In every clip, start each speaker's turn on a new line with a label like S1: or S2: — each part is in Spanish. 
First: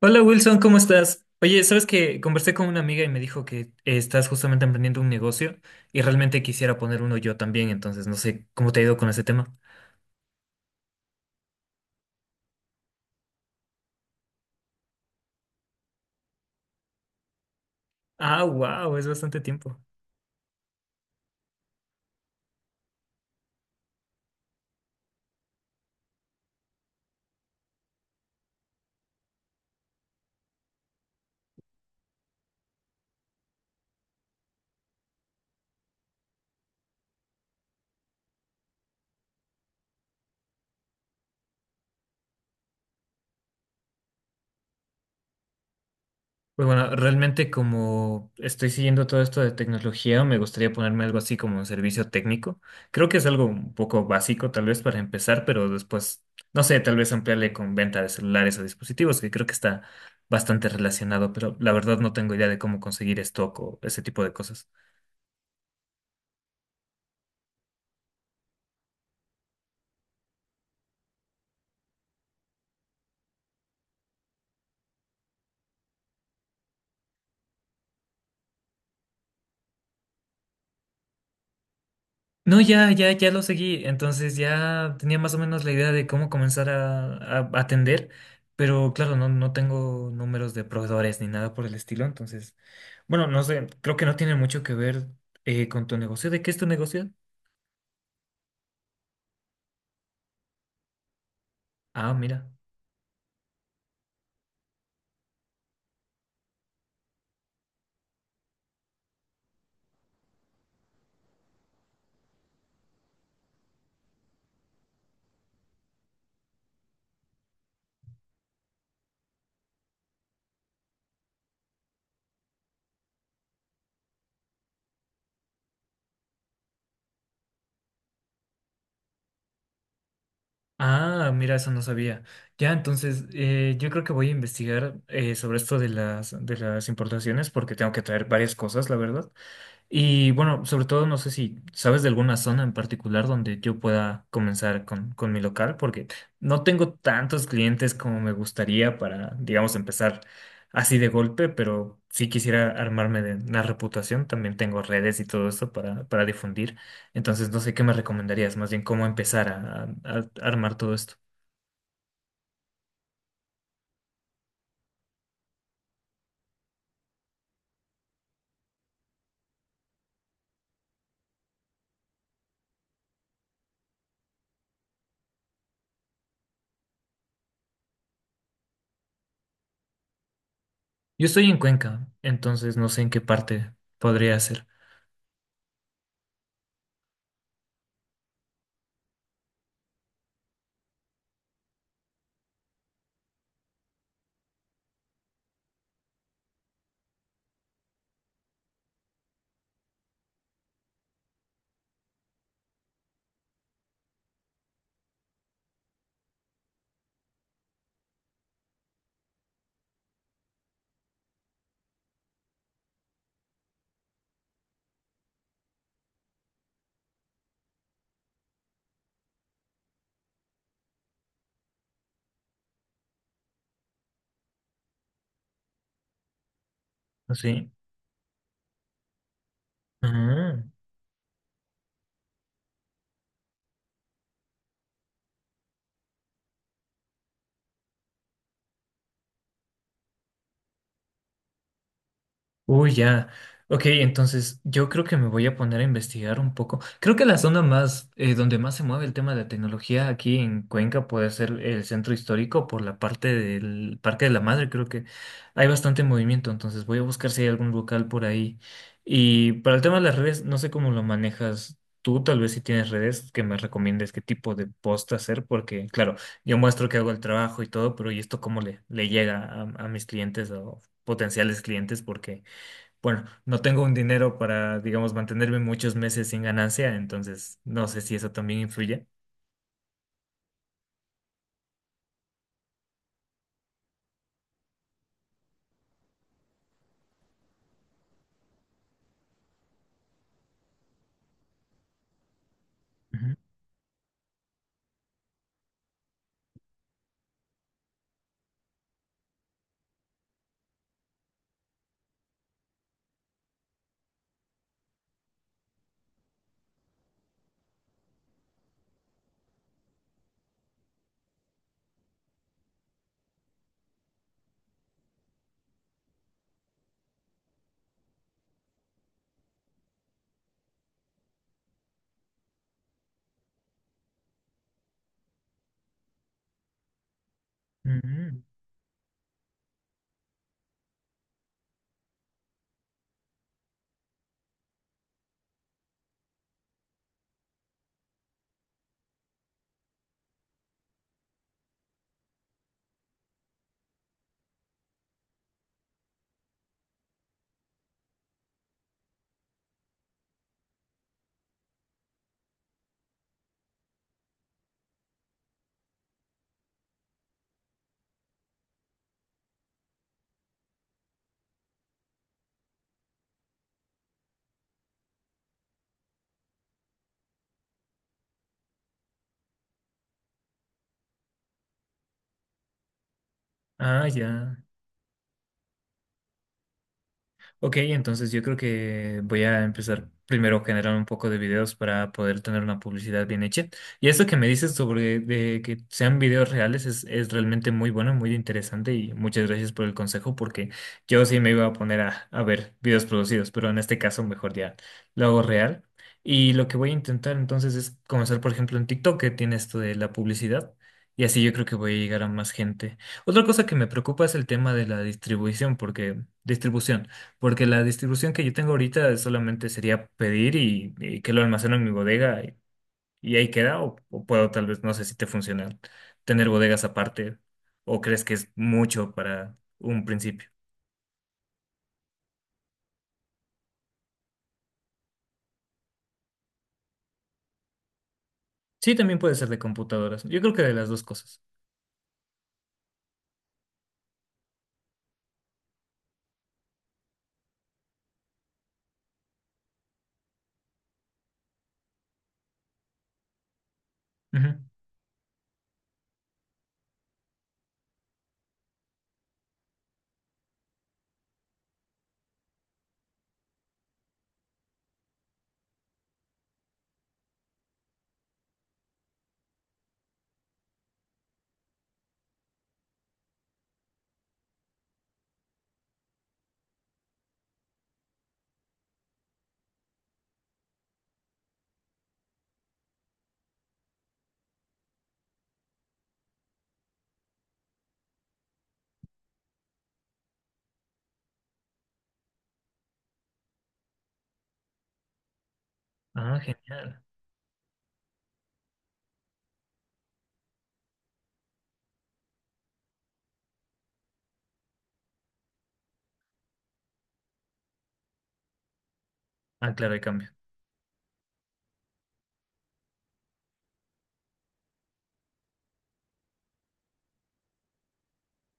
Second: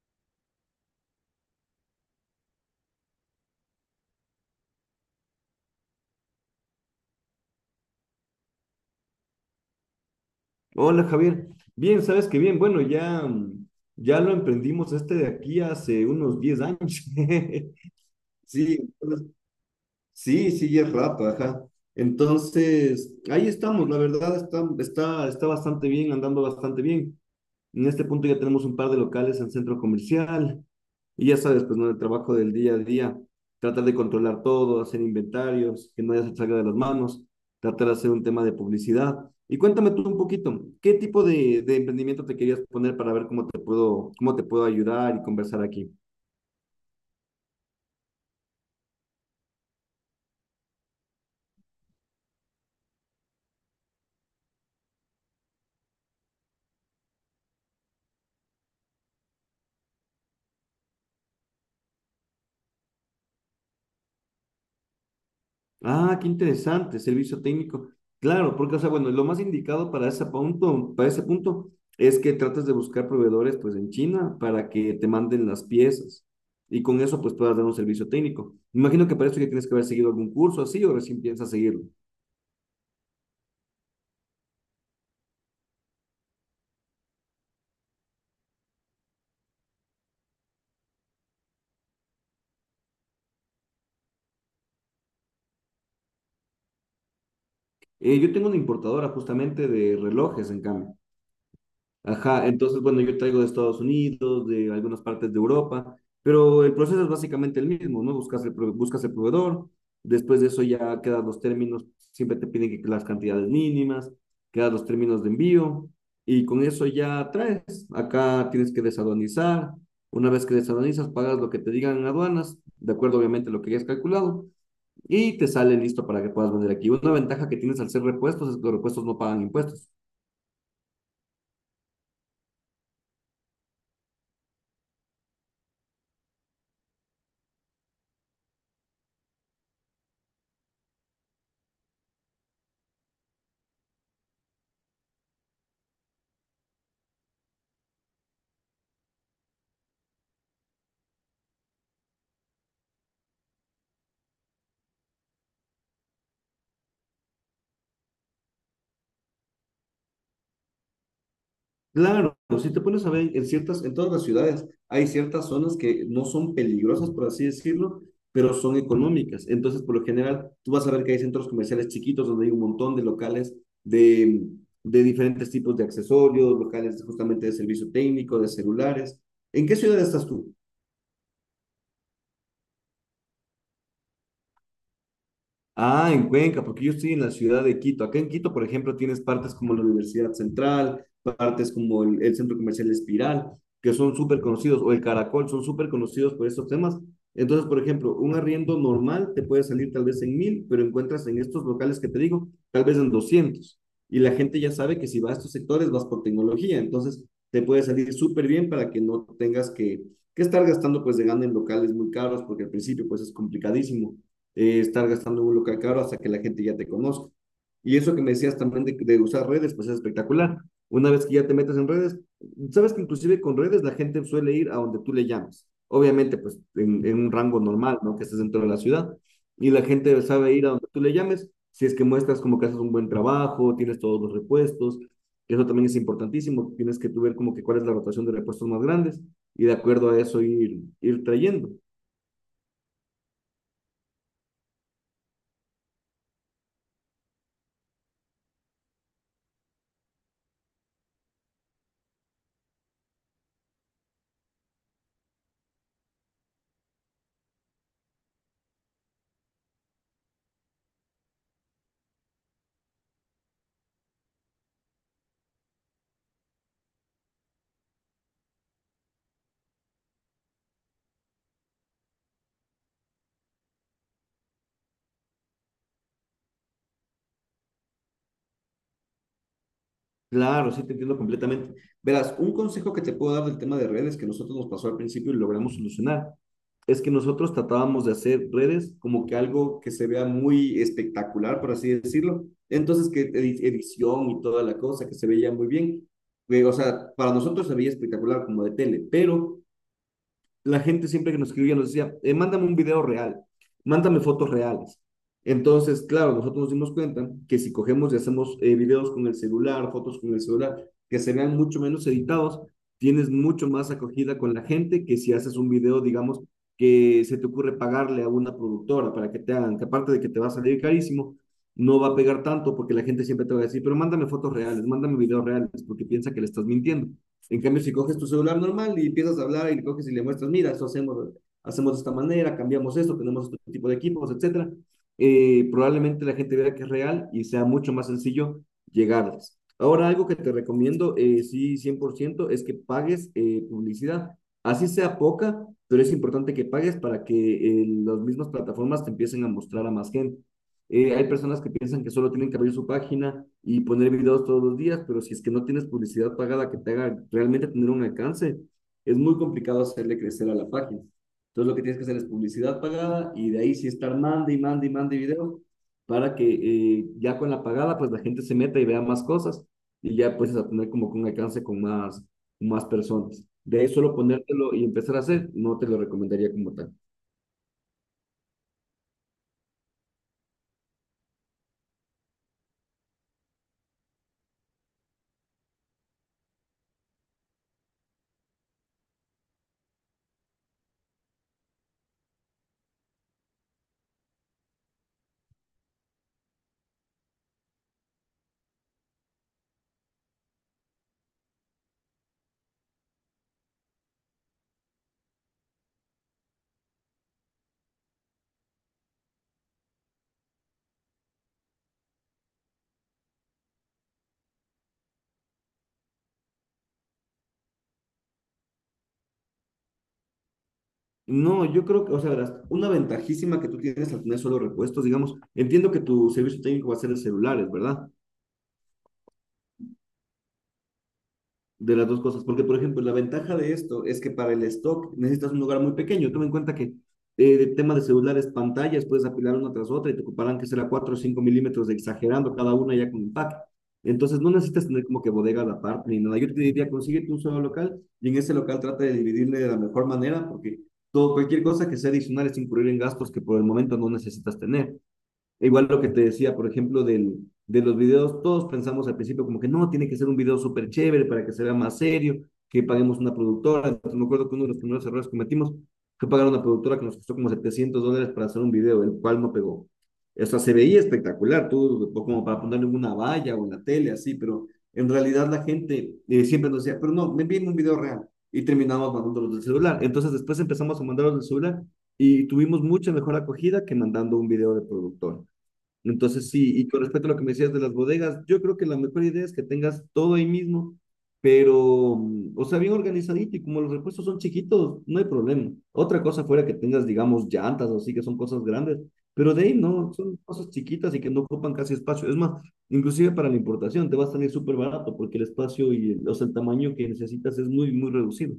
S1: Hola Wilson, ¿cómo estás? Oye, sabes que conversé con una amiga y me dijo que estás justamente emprendiendo un negocio y realmente quisiera poner uno yo también, entonces no sé cómo te ha ido con ese tema.
S2: Hola Javier, bien, sabes que bien, bueno, ya, ya lo emprendimos este de aquí hace unos 10 años.
S1: Ah,
S2: Sí,
S1: wow, es
S2: entonces-
S1: bastante tiempo.
S2: sí, sí, ya es rato, ajá. Entonces, ahí estamos, la verdad está bastante bien, andando bastante bien. En este punto ya tenemos un par de locales en centro comercial, y ya sabes, pues, ¿no? El trabajo del día a día, tratar de controlar todo, hacer inventarios, que no ya se salga de las manos, tratar de hacer un tema de publicidad. Y cuéntame tú un poquito, ¿qué tipo de emprendimiento te querías poner para ver cómo te puedo ayudar y conversar aquí?
S1: Pues bueno, realmente como estoy siguiendo todo esto de tecnología, me gustaría ponerme algo así como un servicio técnico. Creo que es algo un poco básico tal vez para empezar, pero después, no sé, tal vez ampliarle con venta de celulares o dispositivos, que creo que está bastante relacionado, pero la verdad no tengo idea de cómo conseguir stock o ese tipo de cosas.
S2: Ah, qué interesante, servicio técnico. Claro, porque, o sea, bueno, lo más indicado para ese punto, es que trates de buscar proveedores, pues, en China para que te manden las piezas y con eso, pues, puedas dar un servicio técnico. Me imagino que para eso ya tienes que haber seguido algún curso así o recién piensas seguirlo.
S1: No, ya, ya, ya lo seguí. Entonces ya tenía más o menos la idea de cómo comenzar a atender, pero claro, no tengo números de proveedores ni nada por el estilo. Entonces, bueno, no sé, creo que no tiene mucho que ver con tu negocio. ¿De qué es tu negocio?
S2: Yo tengo una importadora justamente de relojes, en cambio.
S1: Ah,
S2: Ajá,
S1: mira.
S2: entonces, bueno, yo traigo de Estados Unidos, de algunas partes de Europa, pero el proceso es básicamente el mismo, ¿no? Buscas el proveedor, después de eso ya quedan los términos, siempre te piden que las cantidades mínimas, quedan los términos de envío, y con eso ya traes. Acá tienes que desaduanizar, una vez que desaduanizas, pagas lo que te digan en aduanas, de acuerdo obviamente a lo que hayas calculado, y te sale listo para que puedas vender aquí. Una ventaja que tienes al ser repuestos es que los repuestos no pagan impuestos.
S1: Ah, mira, eso no sabía. Ya, entonces yo creo que voy a investigar sobre esto de las importaciones porque tengo que traer varias cosas, la verdad. Y bueno, sobre todo no sé si sabes de alguna zona en particular donde yo pueda comenzar con mi local, porque no tengo tantos clientes como me gustaría para, digamos, empezar así de golpe, pero sí quisiera armarme de una reputación. También tengo redes y todo eso para difundir. Entonces, no sé qué me recomendarías, más bien cómo empezar a armar todo esto.
S2: Claro, si te pones a ver en todas las ciudades hay ciertas zonas que no son peligrosas, por así decirlo, pero son económicas. Entonces, por lo general, tú vas a ver que hay centros comerciales chiquitos donde hay un montón de locales de, de diferentes tipos de accesorios, locales justamente de servicio técnico, de celulares. ¿En qué ciudad estás tú?
S1: Yo estoy en Cuenca, entonces no sé en qué parte podría ser.
S2: Ah, en Cuenca, porque yo estoy en la ciudad de Quito. Acá en Quito, por ejemplo, tienes partes como la Universidad Central, partes como el Centro Comercial Espiral, que son súper conocidos, o el Caracol, son súper conocidos por estos temas. Entonces, por ejemplo, un arriendo normal te puede salir tal vez en 1000, pero encuentras en estos locales que te digo, tal vez en 200. Y la gente ya sabe que si vas a estos sectores, vas por tecnología. Entonces, te puede salir súper bien para que no tengas que estar gastando pues de gana en locales muy caros, porque al principio pues es complicadísimo estar gastando en un local caro hasta que la gente ya te conozca. Y eso que me decías también de usar redes, pues es espectacular. Una vez que ya te metes en redes, sabes que inclusive con redes la gente suele ir a donde tú le llamas. Obviamente, pues en un rango
S1: ¿Sí?
S2: normal, ¿no? Que estés dentro de la ciudad. Y la gente sabe ir a donde tú le llames si es que muestras como que haces un buen trabajo, tienes todos los repuestos. Eso también es importantísimo. Tienes que tú ver como que cuál es la rotación de repuestos más grandes y de acuerdo a eso ir trayendo.
S1: Uy, ya. Ok, entonces yo creo que me voy a poner a investigar un poco. Creo que la zona más, donde más se mueve el tema de la tecnología aquí en Cuenca puede ser el centro histórico por la parte del Parque de la Madre. Creo que hay bastante movimiento, entonces voy a buscar si hay algún local por ahí. Y para el tema de las redes, no sé cómo lo manejas tú, tal vez si tienes redes que me recomiendes qué tipo de post hacer, porque claro, yo muestro que hago el trabajo y todo, pero ¿y esto cómo le llega a mis clientes o potenciales clientes? Porque bueno, no tengo un dinero para, digamos, mantenerme muchos meses sin ganancia, entonces no sé si eso también influye.
S2: Claro, sí, te entiendo completamente. Verás, un consejo que te puedo dar del tema de redes que nosotros nos pasó al principio y logramos solucionar, es que nosotros tratábamos de hacer redes como que algo que se vea muy espectacular, por así decirlo. Entonces, que
S1: Ujú,
S2: edición y toda la cosa, que se veía muy bien. O sea, para nosotros se veía espectacular como de tele, pero la gente siempre que nos escribía nos decía, mándame un video real, mándame fotos reales. Entonces, claro, nosotros nos dimos cuenta que si cogemos y hacemos videos con el celular, fotos con el celular, que se vean mucho menos editados, tienes mucho más acogida con la gente que si haces un video, digamos, que se te ocurre pagarle a una productora para que te hagan, que aparte de que te va a salir carísimo, no va a pegar tanto porque la gente siempre te va a decir, pero mándame fotos reales, mándame videos reales, porque piensa que le estás mintiendo. En cambio, si coges tu
S1: ujú.
S2: celular normal y empiezas a hablar y le coges y le muestras, mira, eso hacemos, hacemos de esta manera, cambiamos esto, tenemos otro tipo de equipos, etcétera, probablemente la gente vea que es real y sea mucho más sencillo llegarles. Ahora, algo que te recomiendo, sí, 100% es que pagues publicidad. Así sea poca, pero es importante que pagues para que las mismas plataformas te empiecen a mostrar a más gente. Hay personas que piensan que solo tienen que abrir su página y poner videos todos los días, pero si es que no tienes publicidad pagada que te haga realmente tener un alcance, es muy complicado hacerle crecer a la página. Entonces lo que tienes que hacer es publicidad pagada y de ahí sí estar mande y mande y mande videos para que ya con la pagada pues la gente se meta y vea más cosas y ya puedes tener como que un alcance con más, más personas. De ahí
S1: Ah,
S2: solo
S1: ya.
S2: ponértelo y empezar a hacer, no te lo recomendaría como tal.
S1: Ok, entonces yo creo que voy a empezar primero a generar un poco de videos para poder tener una publicidad bien hecha. Y esto que me dices sobre de que sean videos reales es realmente muy bueno, muy interesante y muchas gracias por el consejo porque yo sí me iba a poner a ver videos producidos, pero en este caso mejor ya lo hago real. Y lo que voy a intentar entonces es comenzar, por ejemplo, en TikTok, que tiene esto de la publicidad. Y así yo creo que voy a llegar a más gente. Otra cosa que me preocupa es el tema de la distribución. Porque la distribución que yo tengo ahorita solamente sería pedir y que lo almaceno en mi bodega y ahí queda, o puedo tal vez, no sé si te funciona, tener bodegas aparte, o crees que es mucho para un principio.
S2: No, yo creo que, o sea, verás, una ventajísima que tú tienes al tener solo repuestos, digamos, entiendo que tu servicio técnico va a ser de celulares, ¿verdad?
S1: Sí, también puede ser de computadoras. Yo creo que de las dos cosas.
S2: De las dos cosas, porque por ejemplo, la ventaja de esto es que para el stock necesitas un lugar muy pequeño. Toma en cuenta que el tema de celulares, pantallas, puedes apilar una tras otra y te ocuparán que será 4 o 5 mm de exagerando cada una ya con empaque. Entonces
S1: Ujú.
S2: no necesitas tener como que bodega aparte ni nada. Yo te diría, consíguete un solo local y en ese local trata de dividirle de la mejor manera porque todo, cualquier cosa que sea adicional es incurrir en gastos que por el momento no necesitas tener. E igual lo que te decía, por ejemplo, de los videos, todos pensamos al principio como que no, tiene que ser un video súper chévere para que se vea más serio, que paguemos una productora. Entonces, me acuerdo que uno de los primeros errores que cometimos fue pagar a una productora que nos costó como $700 para hacer un video, el cual no pegó. O sea, se veía espectacular, tú, como para ponerle una valla o en la tele, así, pero en realidad la gente siempre nos decía, pero no, me envíen un video real. Y terminamos mandándolos del celular. Entonces, después empezamos a mandarlos del celular y tuvimos mucha mejor acogida que mandando un video de productor.
S1: Ah,
S2: Entonces, sí, y
S1: genial.
S2: con respecto a lo que me decías de las bodegas, yo creo que la mejor idea es que tengas todo ahí mismo, pero, o sea, bien organizadito y como los repuestos son chiquitos, no hay problema. Otra cosa fuera que tengas, digamos, llantas o así, que son cosas grandes, pero de
S1: Ah,
S2: ahí
S1: claro, hay
S2: no,
S1: cambio.
S2: son cosas chiquitas y que no ocupan casi espacio. Es más, inclusive para la importación te va a salir súper barato porque el espacio y o sea, el tamaño que necesitas es muy, muy reducido.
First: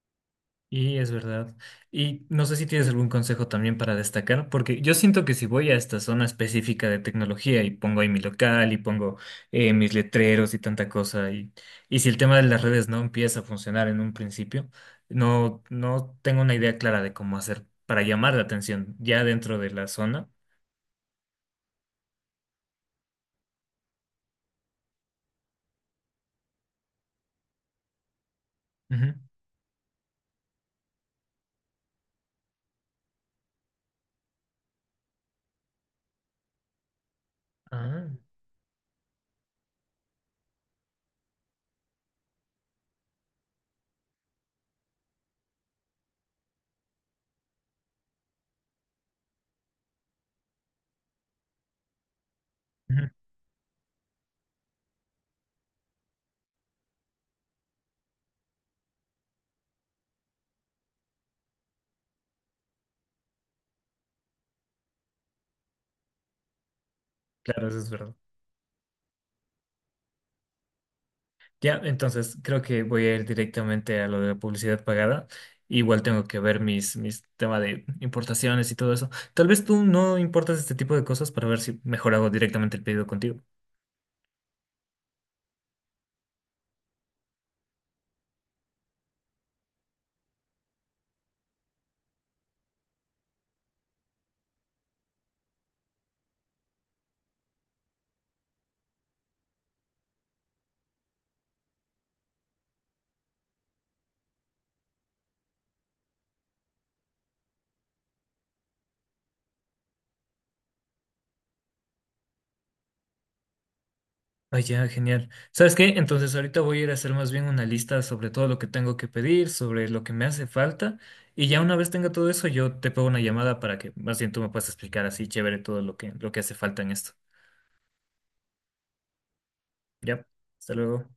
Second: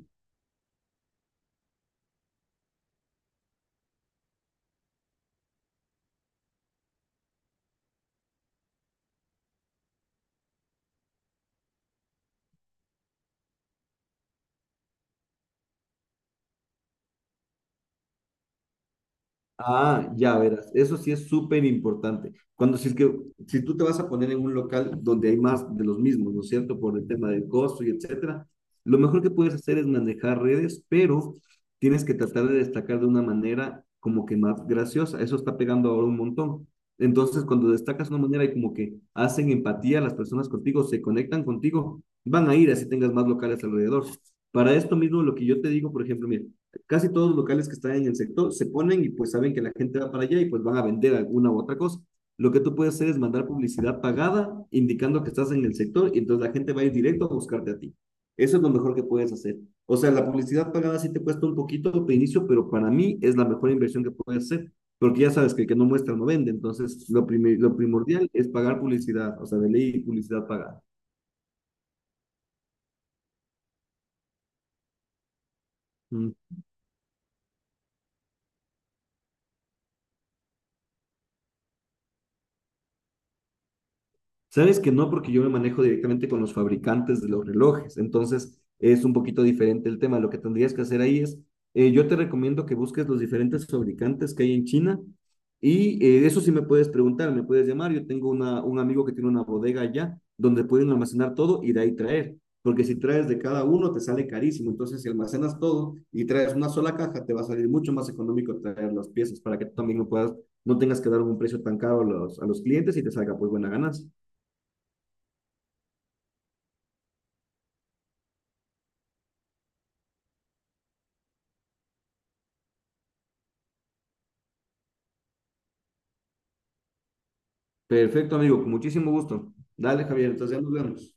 S1: Y es verdad. Y no sé si tienes algún consejo también para destacar, porque yo siento que si voy a esta zona específica de tecnología y pongo ahí mi local y pongo mis letreros y tanta cosa, y si el tema de las redes no empieza a funcionar en un principio, no tengo una idea clara de cómo hacer para llamar la atención ya dentro de la
S2: Ah,
S1: zona.
S2: ya verás, eso sí es súper importante. Cuando si es que si tú te vas a poner en un local donde hay más de los mismos, ¿no es cierto? Por el tema del costo y etcétera, lo
S1: Ujú.
S2: mejor que puedes hacer es manejar redes, pero tienes que tratar de destacar de una manera como que más graciosa. Eso está pegando ahora un montón. Entonces, cuando
S1: Ah,
S2: destacas de una manera y como que hacen empatía las personas contigo, se conectan contigo, van a ir así tengas más locales alrededor. Para esto mismo, lo que yo te digo, por ejemplo, mira, casi todos los locales que están en el sector se ponen y pues saben que la gente va para allá y pues van a vender alguna u otra cosa. Lo que tú puedes hacer
S1: ujú.
S2: es mandar publicidad pagada indicando que estás en el sector y entonces la gente va a ir directo a buscarte a ti. Eso es lo mejor que puedes hacer. O sea, la publicidad pagada sí te cuesta un poquito de inicio, pero para mí es la mejor inversión que puedes hacer, porque ya sabes que el que no muestra no vende. Entonces,
S1: Claro,
S2: lo
S1: eso es verdad.
S2: primordial es pagar publicidad, o sea, de ley publicidad pagada.
S1: Ya, entonces creo que voy a ir directamente a lo de la publicidad pagada. Igual tengo
S2: Mm.
S1: que ver mis temas de importaciones y todo eso. Tal vez tú no importas este tipo de cosas para ver si mejor hago directamente el pedido contigo.
S2: Sabes que no, porque yo me manejo directamente con los fabricantes de los relojes, entonces es un poquito diferente el tema. Lo que tendrías que hacer ahí es, yo te recomiendo que busques los diferentes fabricantes que hay en China y eso sí me puedes preguntar, me puedes llamar. Yo tengo un amigo que tiene una bodega allá donde pueden almacenar todo y de ahí traer, porque si traes de cada uno te sale carísimo. Entonces, si almacenas todo y traes una sola caja, te va a salir mucho más económico traer las piezas para que tú también no puedas, no tengas que dar un precio tan caro a los clientes y te salga pues buena ganancia.
S1: Ah, ya, genial. ¿Sabes qué? Entonces ahorita voy a ir a hacer más bien una lista sobre todo lo que tengo que pedir, sobre lo que me hace falta. Y ya una vez tenga todo eso, yo te pego una llamada para que más bien tú me puedas explicar así chévere todo lo que hace falta en esto.
S2: Perfecto, amigo, con muchísimo gusto. Dale,
S1: Ya,
S2: Javier, entonces ya nos
S1: hasta luego.
S2: vemos.